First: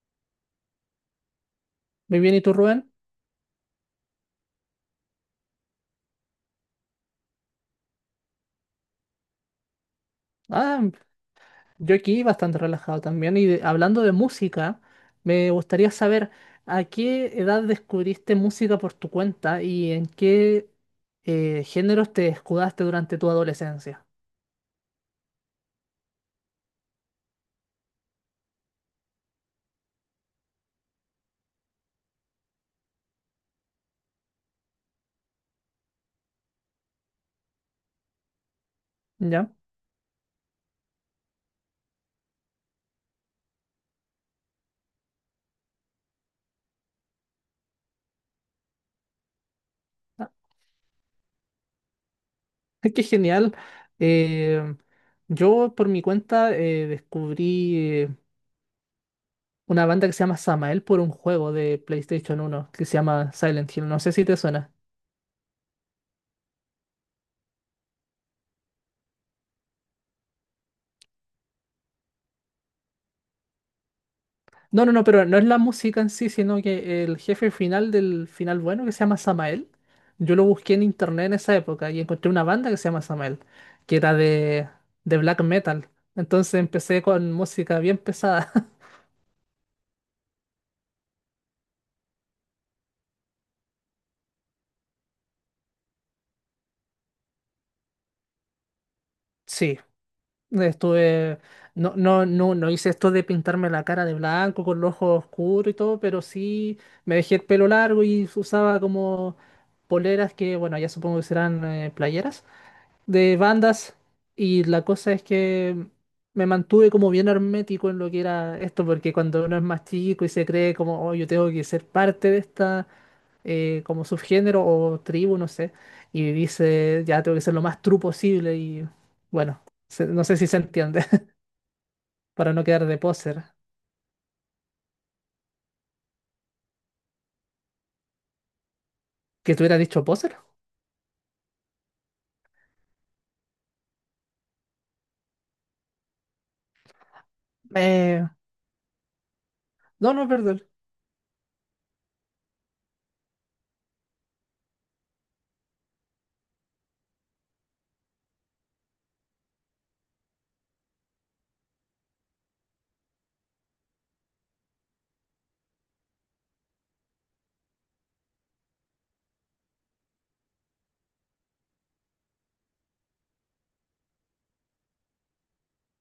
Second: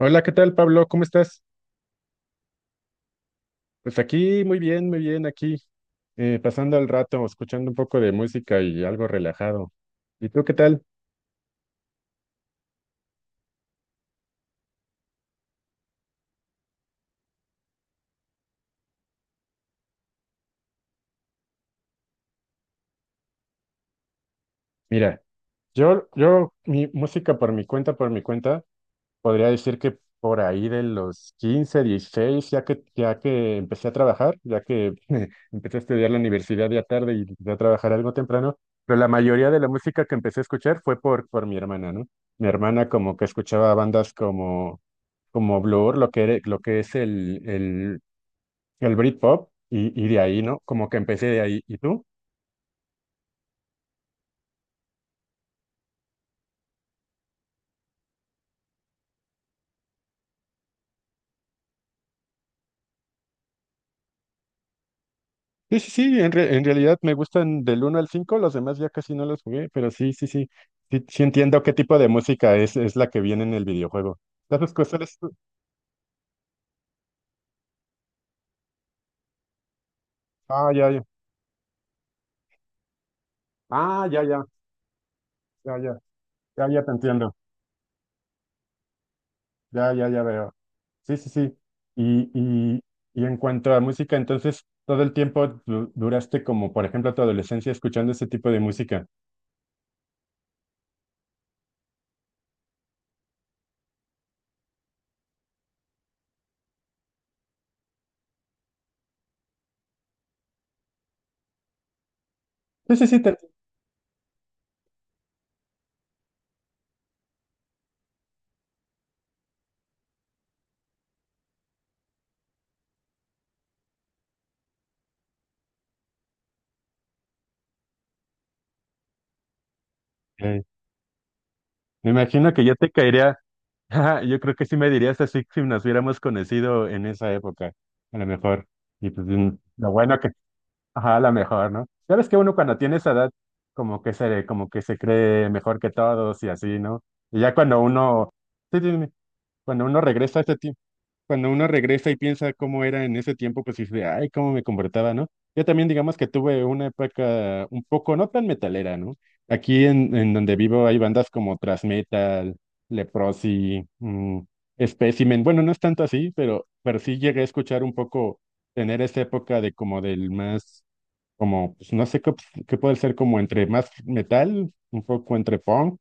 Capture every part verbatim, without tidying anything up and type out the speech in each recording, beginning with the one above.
Hola, ¿qué tal, Pablo? ¿Cómo estás? Muy bien, ¿y tú, Rubén? Pues aquí, muy bien, muy bien, aquí, eh, pasando el rato, escuchando un poco de música y algo relajado. ¿Y tú qué tal? Ah, yo aquí bastante relajado también. Y de- hablando de música, me gustaría saber a qué edad descubriste música por tu cuenta y en qué eh, géneros te escudaste durante tu adolescencia. Mira, yo, yo, mi música por mi cuenta, por mi cuenta, podría decir que por ahí de los quince, dieciséis, ya que, ya que empecé a trabajar, ya que empecé a estudiar la universidad ya tarde y empecé a trabajar algo temprano, pero la mayoría ¿Ya? de la música que empecé a escuchar fue por, por mi hermana, ¿no? Mi hermana como que escuchaba bandas como... como Blur, lo que, era- lo que es el, el, el Britpop, y, y de Ah, ahí, ¿no? Como que empecé de ahí. ¿Y tú? qué genial. Eh, yo por mi cuenta eh, descubrí eh, una banda que se llama Samael por un juego de PlayStation uno que se llama Silent Hill. No sé si te suena. Sí, sí, sí, en, re- en realidad me gustan del uno al cinco, los demás ya casi no los jugué, pero sí, sí, sí, sí, sí entiendo qué tipo de música es, es la que viene en el videojuego. ¿Sabes No, no, no, cosas? pero no es la música en sí, sino que el jefe final del final bueno, que se llama Samael, yo lo Ah, busqué en ya, ya. internet en esa época y encontré una banda que se llama Samael, que Ah, era ya, ya, de, de black ya, metal. ya, Entonces ya, ya te empecé con entiendo. música bien pesada. Ya, ya, ya veo. Sí, sí, sí. Y, y, y en cuanto a música, entonces, todo el tiempo du- duraste como, por ejemplo, tu adolescencia escuchando ese tipo de música. Sí, estuve... No, no, no, no hice esto de pintarme la cara de blanco con los ojos oscuros y todo, pero sí me dejé el pelo largo y usaba como poleras que, bueno, ya supongo que serán eh, playeras Sí, sí, sí, te de entiendo. bandas, y la cosa es que me mantuve como bien hermético en lo que era esto, porque cuando uno es más chico y se cree como, oh, yo tengo que ser parte de esta, eh, como subgénero o tribu, no sé, y dice, ya tengo que ser lo más true posible y bueno, se- no sé si se Eh, entiende, Me imagino para que no yo quedar te de caería, poser. ajá, yo creo que sí me dirías así si nos hubiéramos conocido en esa época, a lo mejor. Y pues mm, ¿Que te hubiera lo dicho bueno que, poser? ajá, a lo mejor, ¿no? Sabes que uno cuando tiene esa edad, como que se, como que se cree mejor que todos y así, ¿no? Y ya cuando Eh, uno, sí, sí, cuando uno no, no, regresa a ese perdón. tiempo, cuando uno regresa y piensa cómo era en ese tiempo, pues dice, ay, cómo me comportaba, ¿no? Yo también, digamos que tuve una época un poco no tan metalera, ¿no? Aquí en, en donde vivo hay bandas como Thrash Metal, Leprosy, mm, Specimen. Bueno, no es tanto así, pero, pero sí llegué a escuchar un poco, tener esa época de como del más como, pues no sé qué, op- qué puede ser como entre más metal, un poco entre punk,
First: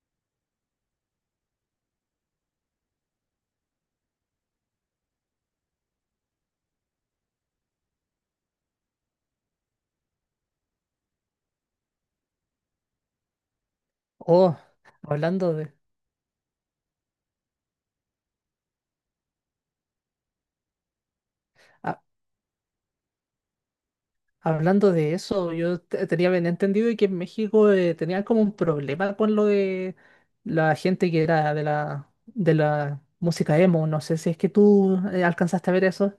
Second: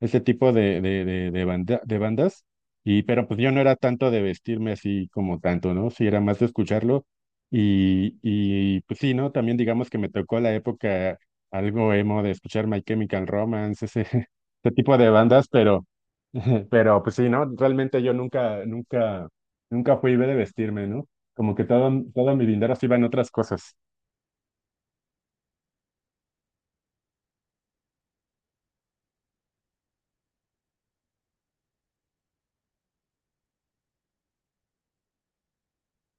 ese tipo de, de, de, de, banda- de bandas. Y, pero pues yo no era tanto de vestirme así como tanto, ¿no? Sí, era más de escucharlo. Y, y pues sí, ¿no? También digamos que me tocó la época algo emo de escuchar My Chemical Romance, ese, Oh, ese tipo de bandas, hablando de... pero, pero pues sí, ¿no? Realmente yo nunca, nunca, nunca fui de vestirme, ¿no? Como que todo, todo mi dinero se iba en otras cosas. Hablando de eso, yo te- tenía bien entendido que en México eh, tenían como un problema con lo de la gente que era de la, de la música emo. No sé si es que tú eh, alcanzaste a ver eso.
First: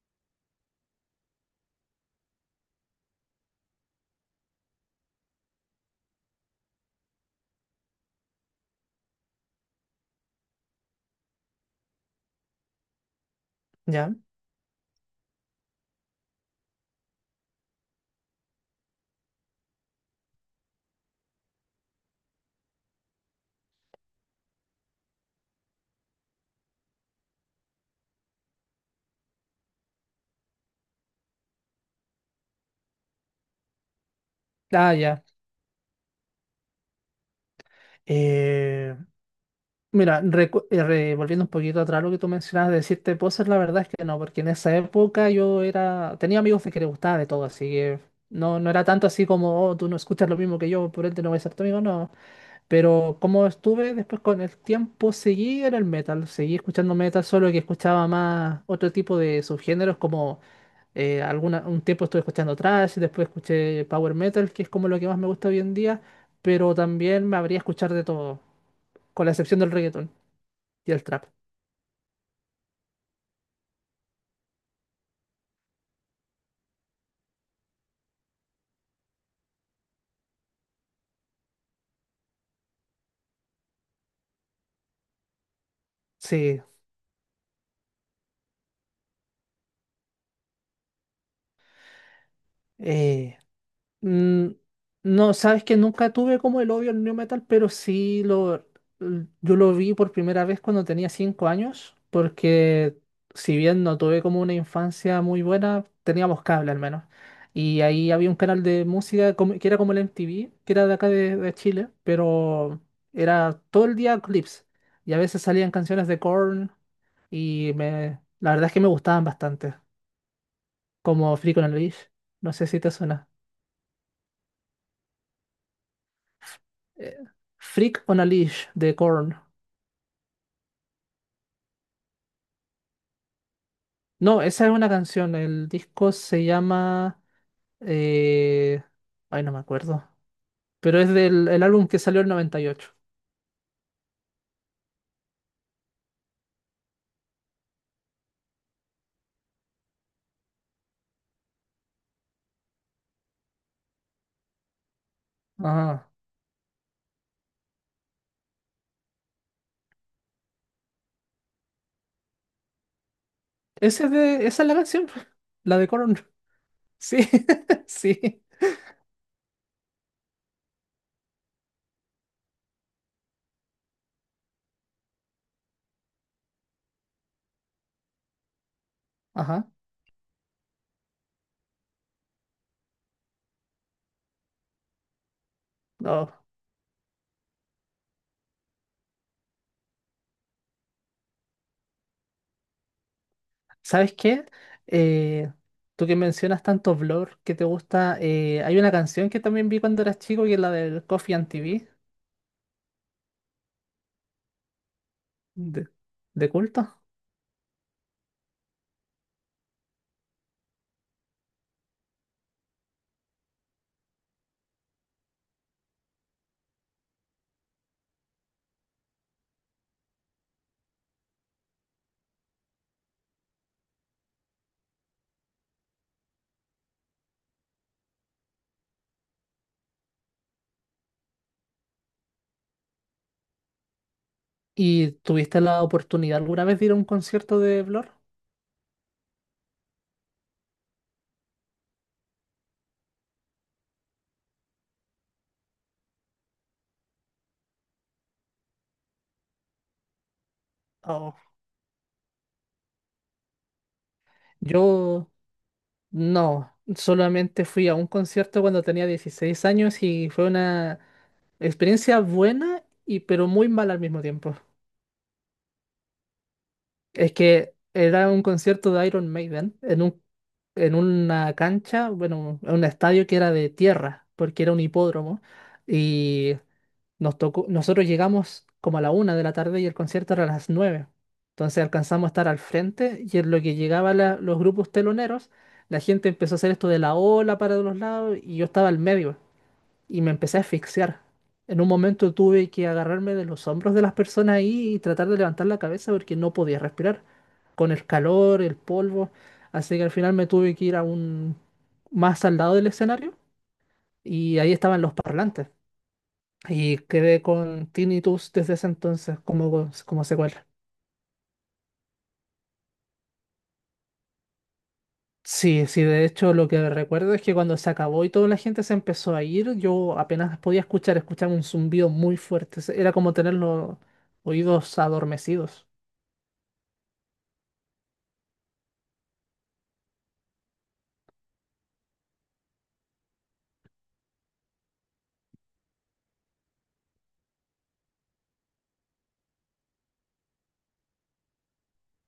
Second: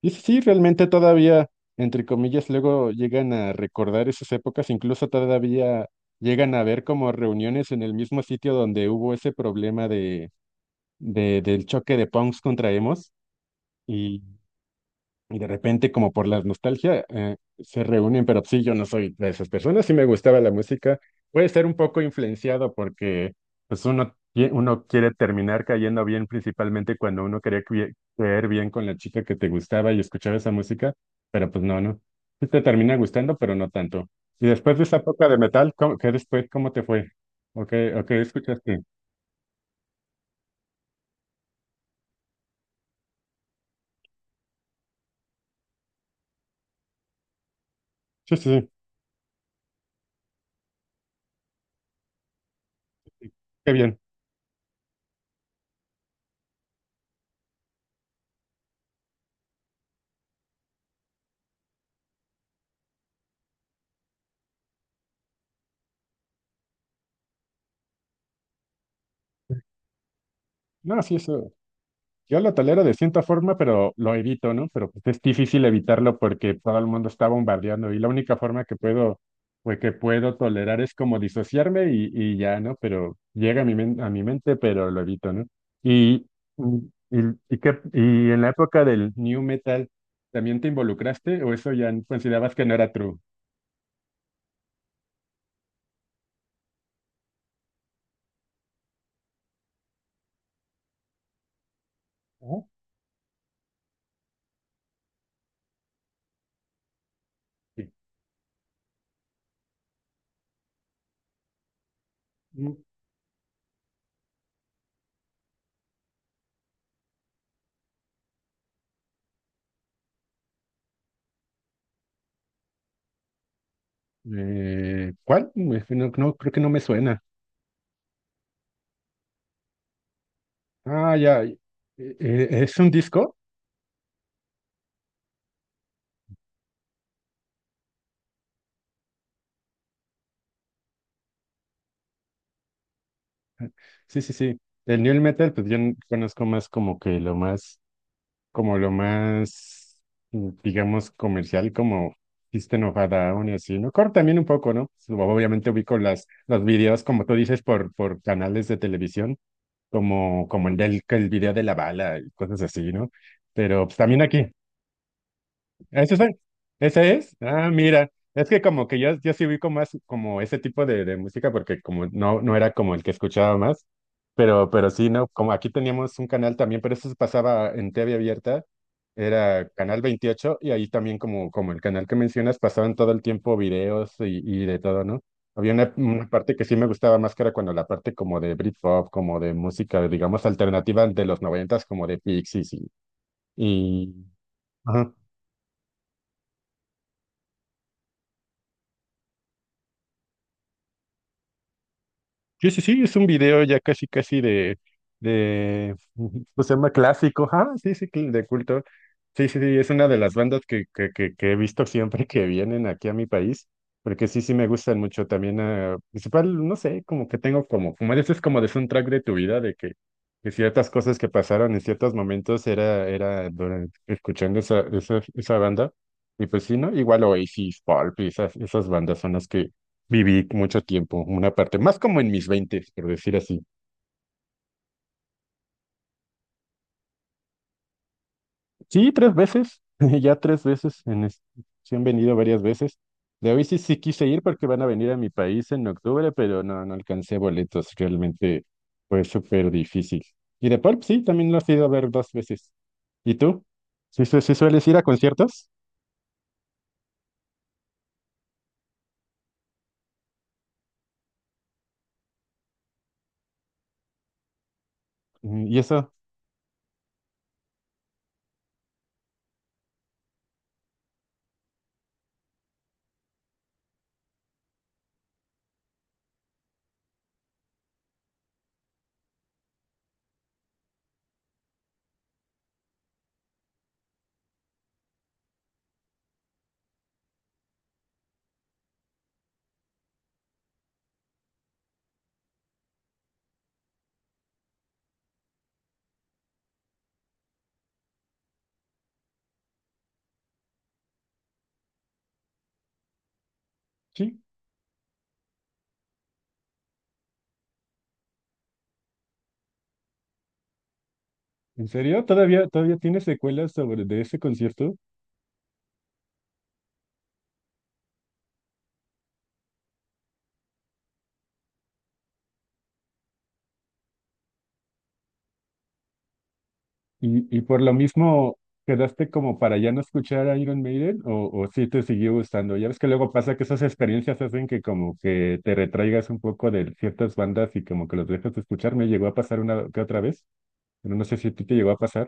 Y sí, sí, realmente todavía, entre comillas, luego llegan a recordar esas épocas, incluso todavía llegan a ver como reuniones en el mismo sitio donde hubo ese problema de, de- del choque de punks contra emos. Ya. Y de repente, como por la nostalgia, eh, se reúnen, pero sí, yo no soy de esas personas, sí me gustaba la música. Puede ser un poco influenciado porque pues uno, qui- uno quiere terminar cayendo bien, principalmente cuando uno quería cui- caer bien con la chica que te gustaba y escuchaba esa música, pero pues no, no. Sí te termina gustando, pero no tanto. Y después de Ah, esa ya. época de metal, ¿cómo, qué después, cómo te fue? ¿O qué, o qué escuchaste? Eh, mira, recu- eh, re- volviendo un poquito atrás lo que tú mencionabas de decirte cosas, la verdad es que no, porque en esa época yo era, tenía amigos de que les gustaba de todo, así que Sí, sí, no, sí, no era tanto así como, oh, tú no escuchas lo mismo que yo, por ende no voy a ser tu amigo, no. Pero como qué estuve bien. después con el tiempo, seguí en el metal, seguí escuchando metal, solo que escuchaba más otro tipo de subgéneros, como eh, alguna, un tiempo estuve escuchando thrash, después escuché power metal, que es como lo que más me gusta hoy en día, pero también me habría escuchar de todo, con la excepción del reggaeton y No, el sí, trap. eso. Yo lo tolero de cierta forma, pero lo evito, ¿no? Pero pues, es difícil evitarlo porque todo el mundo está bombardeando y la única forma que puedo, pues que puedo tolerar es como disociarme y, y ya, ¿no? Pero llega a mi, men- a mi mente, pero lo evito, ¿no? Y, Sí, y, y, qué- y en la época del New Metal, ¿también te involucraste o eso ya considerabas que no era true? eh, Mm, no, sabes que nunca tuve como el odio al new metal, pero sí lo, l- yo lo vi por primera vez cuando tenía cinco años, Ah, porque si bien no tuve como una infancia muy buena, teníamos cable al menos. Y sí. ahí había un canal de música como- que era como el M T V, que era de acá de, de Chile, Mm, pero era todo el día clips. Y a veces salían canciones de Korn y me, la verdad es que me gustaban bastante, como Freak on a Leash. No sé si te suena. Eh, ¿cuál? Me- No, no, creo que no me eh, suena. Freak on a Leash de Korn. Ah, ya. Eh, eh, ¿Es un disco? No, esa es una canción. El disco se llama. Eh, ay, no me acuerdo. Pero es del el álbum que salió en noventa y ocho. Sí, sí, sí. El new metal, pues yo n- conozco más como que lo más, como lo más, mm, digamos, comercial, como System of a Down y así, ¿no? Core también un poco, ¿no? Sub- Obviamente ubico Ajá. las, los videos, como tú dices, por, por canales de televisión, como, como el del, que el video de la bala y cosas así, ¿no? Pero pues Ese es también de... aquí, Esa es la canción. La de ¿ese Korn. es? ¿Ese Sí, es? Ah, mira, sí. es que como que yo, yo sí vi como, más como ese tipo de, de música porque como no, no era como el que escuchaba más, pero, pero sí, ¿no? Como aquí teníamos un canal también, pero eso se pasaba en T V abierta, era Ajá. Canal veintiocho y ahí también como, como el canal que mencionas pasaban todo el tiempo videos y, y de todo, ¿no? Había una, una No. parte que sí me gustaba más que era cuando la parte como de Britpop, como de música, digamos, alternativa de los noventas, como de Pixies. y... ¿Sabes y... qué? ajá. Eh, tú que mencionas tanto Blur que te gusta. eh, Hay una canción que también vi cuando eras chico que es la del Coffee and T V Sí, sí, sí, es un video ya casi, casi de, de, de, de pues se llama culto. clásico, ah, sí, sí, cl- de culto. Sí, sí, sí, es una de las bandas que, que, que, que he visto siempre que vienen aquí a mi país, porque sí, sí me gustan mucho también, ah, principal, no sé, como que tengo como, como dices, como de soundtrack de tu vida, de que, que ciertas cosas que pasaron en ciertos momentos era, era durante- escuchando esa, esa, esa banda, y pues sí, ¿no? Igual Oasis, Pulp, y esas, esas bandas son las que viví mucho tiempo, una parte, más como en mis veintes, por decir así. ¿Y tuviste la oportunidad alguna vez de ir a un concierto de Blur? Sí, tres veces, ya tres veces, en es- sí han venido varias veces. De hoy sí, sí quise ir porque van a venir a mi país en octubre, pero no, no alcancé boletos, realmente fue súper difícil. Y de pop, sí, Oh, también lo has ido a ver dos veces. ¿Y tú? ¿Sí, su- sí sueles ir a yo conciertos? no, solamente fui a un concierto cuando tenía dieciséis años y fue una experiencia buena y pero muy mala al mismo tiempo. Mm, ¿Y eso? Es que era un concierto de Iron Maiden en un, en una cancha, bueno, en un estadio que era de tierra, porque era un hipódromo. Y nos tocó, nosotros llegamos como a la una de la tarde y el concierto era a las nueve. Entonces alcanzamos a estar al frente y en lo que llegaban la- los grupos teloneros, la gente empezó a hacer esto de la ola para los lados y yo estaba al medio y me empecé a asfixiar. En un momento tuve que agarrarme de los hombros de las personas ahí y tratar de levantar la cabeza porque no podía respirar con el calor, el polvo. Así que al final me tuve que ir a un más al lado del escenario Sí, y ahí estaban los parlantes. Y quedé con tinnitus desde ese entonces como, como secuela. ¿en serio? ¿Todavía, todavía tienes secuelas sobre de ese concierto? Sí, sí, de hecho lo que recuerdo es que cuando se acabó y toda la gente se empezó a ir, yo apenas podía escuchar, escuchaba un zumbido muy fuerte. Se- Era como tener los oídos adormecidos. Y, y por lo mismo, ¿quedaste como para ya no escuchar a Iron Maiden o, o sí te siguió gustando? Ya ves que luego pasa que esas experiencias hacen que como que te retraigas un poco de ciertas bandas y como que los dejas de escuchar. Me llegó a pasar una que otra vez, pero no sé si a ti te llegó a pasar.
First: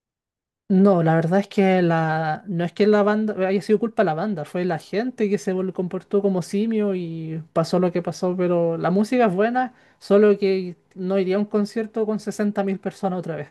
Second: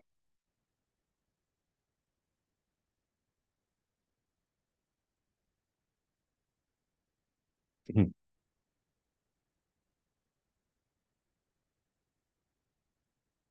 No, la verdad es que la, no es que la banda haya sido culpa de la banda, fue la gente que se vol- comportó como simio y pasó lo que pasó, pero la música es buena, solo que no iría a un concierto con sesenta mil personas otra vez.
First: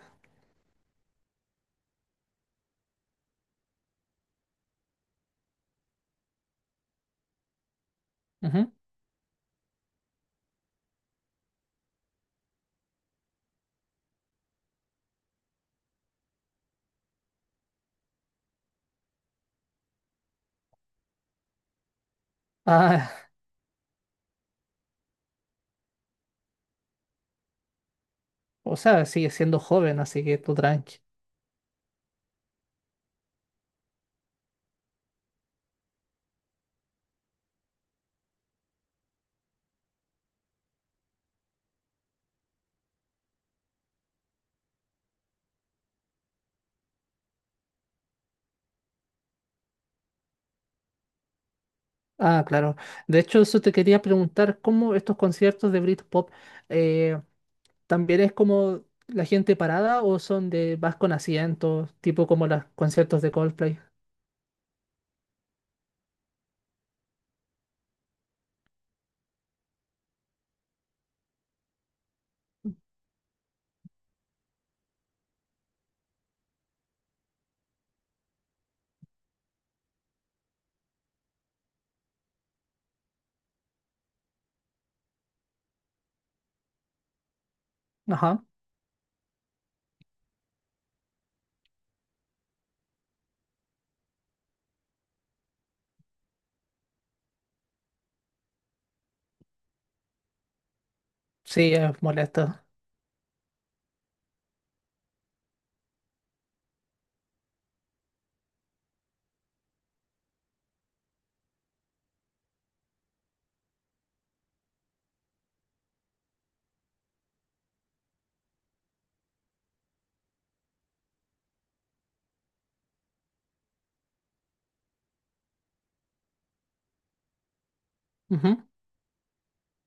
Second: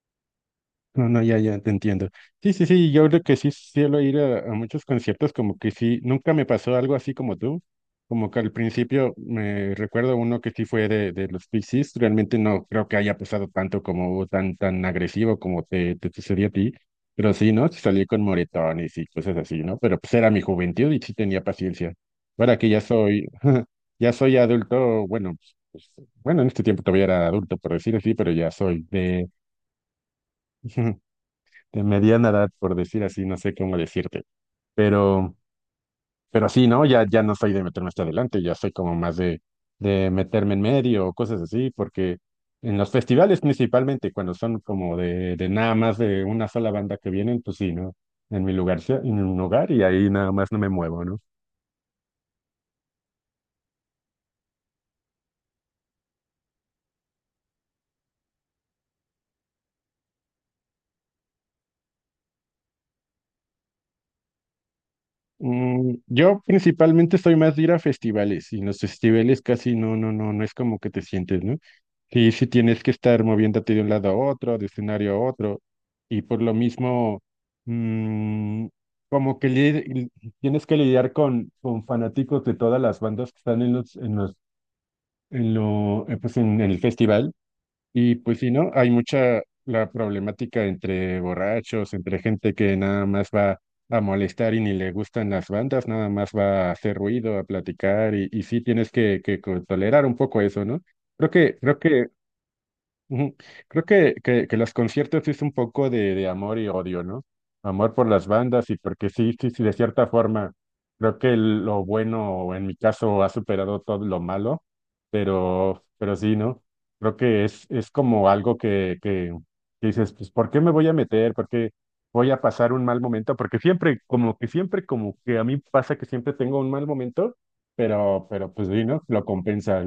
No, no, ya, ya, te entiendo. Sí, sí, sí, yo creo que sí suelo ir a, a muchos conciertos, como que sí, nunca me pasó algo así como tú, como que al Ujú. principio me recuerdo uno que sí fue de, de los Pixies, realmente no creo que haya pasado tanto como tan, tan agresivo como te, te sucedió a ti, pero sí, ¿no? Sí salí con moretones y cosas así, ¿no? Pero pues era mi juventud y sí tenía paciencia. Ahora que ya Ah, soy, ya soy adulto, bueno, pues, bueno, en este tiempo todavía era adulto, por decir así, pero ya o soy sea, de... sigue siendo joven, así que tú tranqui. de mediana edad, por decir así, no sé cómo decirte. Pero, pero sí, ¿no? Ya, ya no soy de meterme hasta adelante, ya soy como más de, de meterme en medio o cosas así, porque en los festivales principalmente, cuando son como de, de nada más de una sola banda que vienen, pues sí, ¿no? En mi lugar, sí, en un lugar y ahí nada más no me muevo, ¿no? Ah, claro. De hecho, eso te quería preguntar, ¿cómo estos conciertos de Britpop eh, también es como la gente parada o son de vas con asientos, tipo como los conciertos de Coldplay? Mm, yo principalmente soy más de ir a festivales y en los festivales casi no, no, no, no es como que te sientes, ¿no? Sí, sí tienes que estar moviéndote de un lado a otro, de escenario a otro y por lo mismo mm, como que li- tienes que lidiar con, con fanáticos de todas las bandas que están en los, en los, en lo, eh, pues en el festival y pues Ajá. sí, ¿no? Hay mucha la problemática entre borrachos, entre gente que nada más va a molestar y ni le gustan las bandas, nada más va a hacer ruido, a platicar, y, y sí tienes que, que co- tolerar un poco eso, ¿no? Creo que, Sí, creo es que molesto. Ujú. Creo que, que, que los conciertos es un poco de, de amor y odio, ¿no? Amor por las bandas y porque sí, sí, sí, de cierta forma, creo que el- lo bueno, en mi caso, ha superado todo lo malo, pero, pero sí, ¿no? Creo que es, es como algo que, que, que dices, pues, ¿por qué me voy a meter? ¿Por qué voy a pasar un mal momento? Porque siempre, como que siempre, como que a mí pasa que siempre tengo un mal momento, pero, pero Ujú. pues sí, ¿no? Lo compensa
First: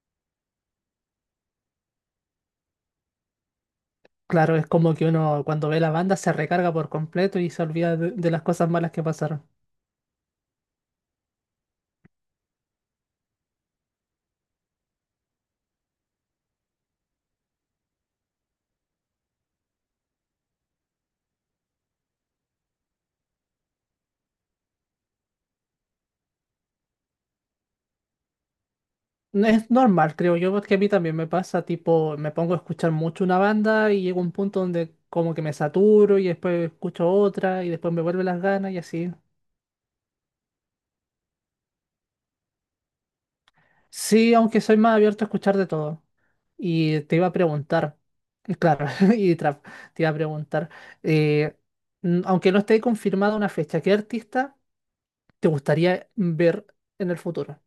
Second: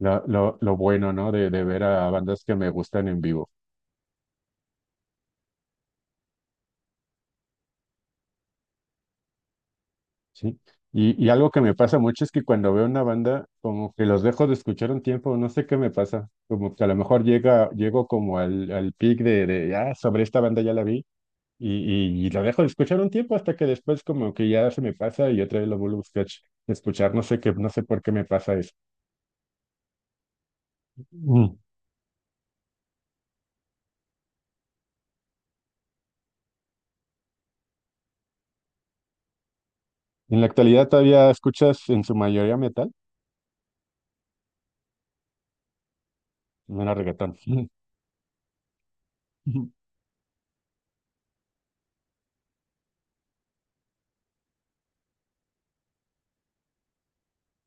lo, lo, lo bueno, ¿no? De, de ver a bandas que me gustan en vivo, Claro, es como que uno cuando ve la banda se recarga por completo y se olvida de, de las cosas malas que pasaron. ¿sí? Y, y algo que me pasa mucho es que cuando veo una banda, como que los dejo de escuchar un tiempo, no sé qué me pasa, como que a lo mejor llega, llego como al, al peak de, de, ah, sobre esta banda ya la vi, y, y, y lo dejo de escuchar un tiempo hasta que después como que ya se me pasa y otra vez lo vuelvo a buscar- escuchar, no sé qué, no sé por qué me pasa eso. Es normal, creo yo, porque a mí también me Mm. pasa, tipo, me pongo a escuchar mucho una banda y llega un punto donde como que me saturo y después escucho otra y después me vuelven las ganas y así. En la actualidad todavía escuchas en su mayoría metal, Sí, aunque soy más abierto a escuchar de todo. no era Y te iba reggaetón. a preguntar, y claro, y trap, te iba a preguntar, eh, n- aunque no esté confirmada una fecha, ¿qué artista te gustaría ver en el futuro?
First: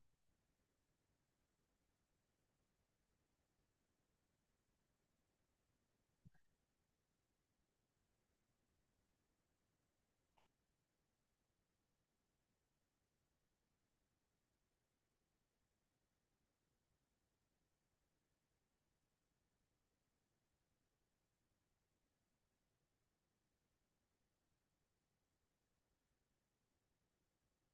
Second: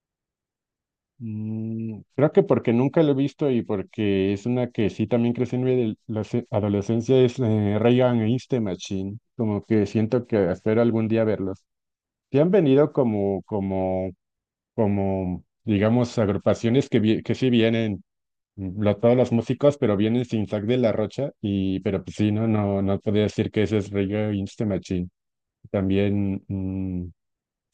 Mm, creo que porque nunca lo he visto y porque es una que sí también crecí en mi adel- la se- adolescencia, es eh, Rey Against the Machine. Como que siento que espero algún día verlos. Sí han venido como, como, como, digamos, agrupaciones que, vi- que sí vienen, mm, lo- todos los músicos, pero vienen sin Zack de la Rocha. Y, pero pues sí, no, no, no podría decir que ese es Rey Against the Machine. También, mm,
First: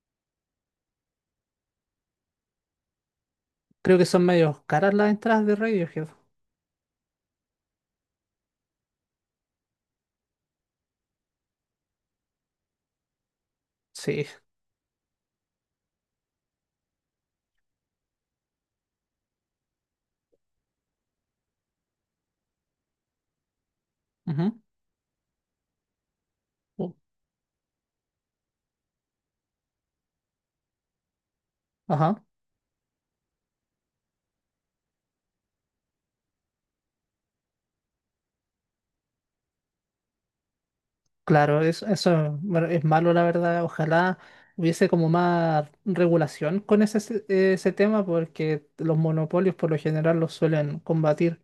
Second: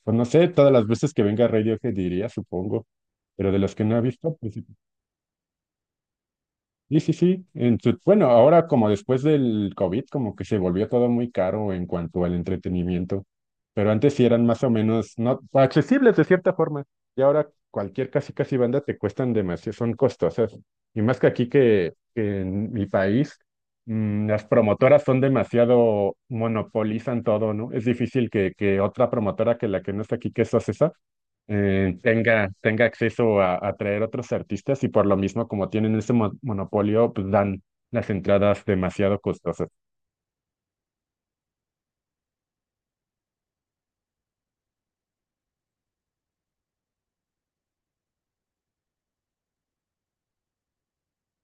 pues no sé, todas las veces que venga Radiohead diría, supongo. Pero de los que no Creo he que son visto, pues medio sí. caras las entradas de Radiohead. Sí, sí, sí. En su- bueno, ahora como después del COVID, como que se volvió todo muy caro en cuanto al entretenimiento, pero antes sí Sí. eran más o menos no accesibles de cierta forma. Y ahora cualquier casi casi banda te cuestan demasiado, son costosas. Y más que aquí que, que en mi país, mm, las ujú, promotoras son demasiado, u- monopolizan todo, ¿no? Es difícil que, que otra promotora que la que no está aquí, que es Ocesa, eh, Ajá. tenga, tenga acceso a, a traer otros artistas y por lo mismo, como tienen ese mo- monopolio, pues dan las entradas demasiado costosas. Claro, eso, eso bueno, es malo, la verdad. Ojalá hubiese como más regulación con ese, se- ese tema, porque los monopolios por lo general los suelen combatir.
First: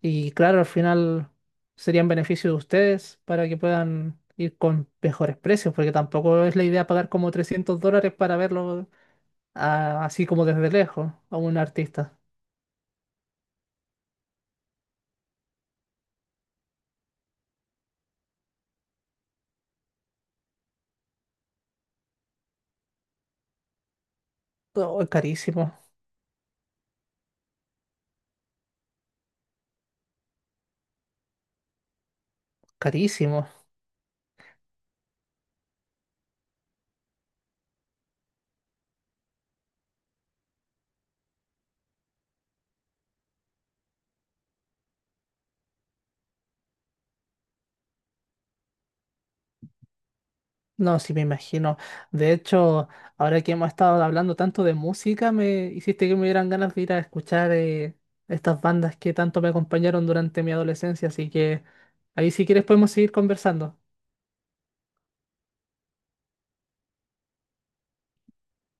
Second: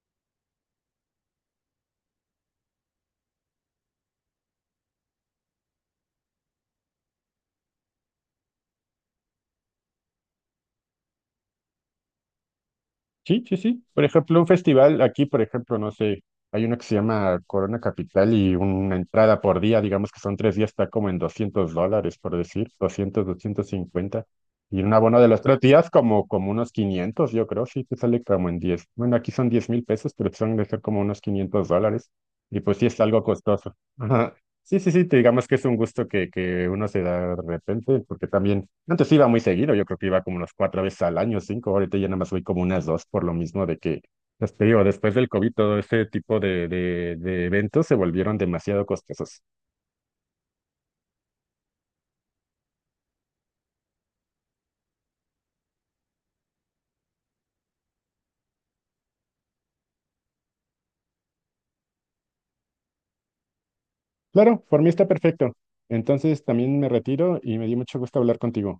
Y claro, al final serían beneficios de ustedes para que puedan ir con mejores precios, porque tampoco es la idea pagar como trescientos dólares para verlo ah, así como desde lejos a un artista. Sí, sí, sí. Por ejemplo, un festival aquí, por ejemplo, no sé, hay uno que se llama Corona Capital y una entrada por día, digamos que son tres días, está como en doscientos dólares, por decir, doscientos doscientos cincuenta. Y un Oh, es abono de los tres carísimo, días como, como unos quinientos yo creo, sí, te sale como en diez. Bueno, aquí son diez mil pesos, pero son de ser como unos quinientos dólares. Y pues sí es algo carísimo. costoso. Sí, sí, sí, te digamos que es un gusto que, que uno se da de repente, porque también antes iba muy seguido, yo creo que iba como unas cuatro veces al año, cinco, ahorita ya nada más voy como unas dos, por lo mismo de que, pues te digo, después del COVID todo este tipo de, de, de eventos se volvieron demasiado costosos. No, sí me imagino. De hecho, ahora que hemos estado hablando tanto de música, me hiciste que me dieran ganas de ir a escuchar eh, estas bandas que tanto me acompañaron durante mi adolescencia, así que ahí si quieres podemos seguir conversando. Claro, por mí está perfecto. Entonces también me retiro y me dio mucho gusto hablar contigo.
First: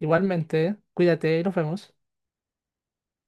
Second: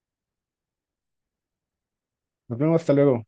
Igualmente, ¿eh? Cuídate y nos vemos. Nos vemos, hasta luego.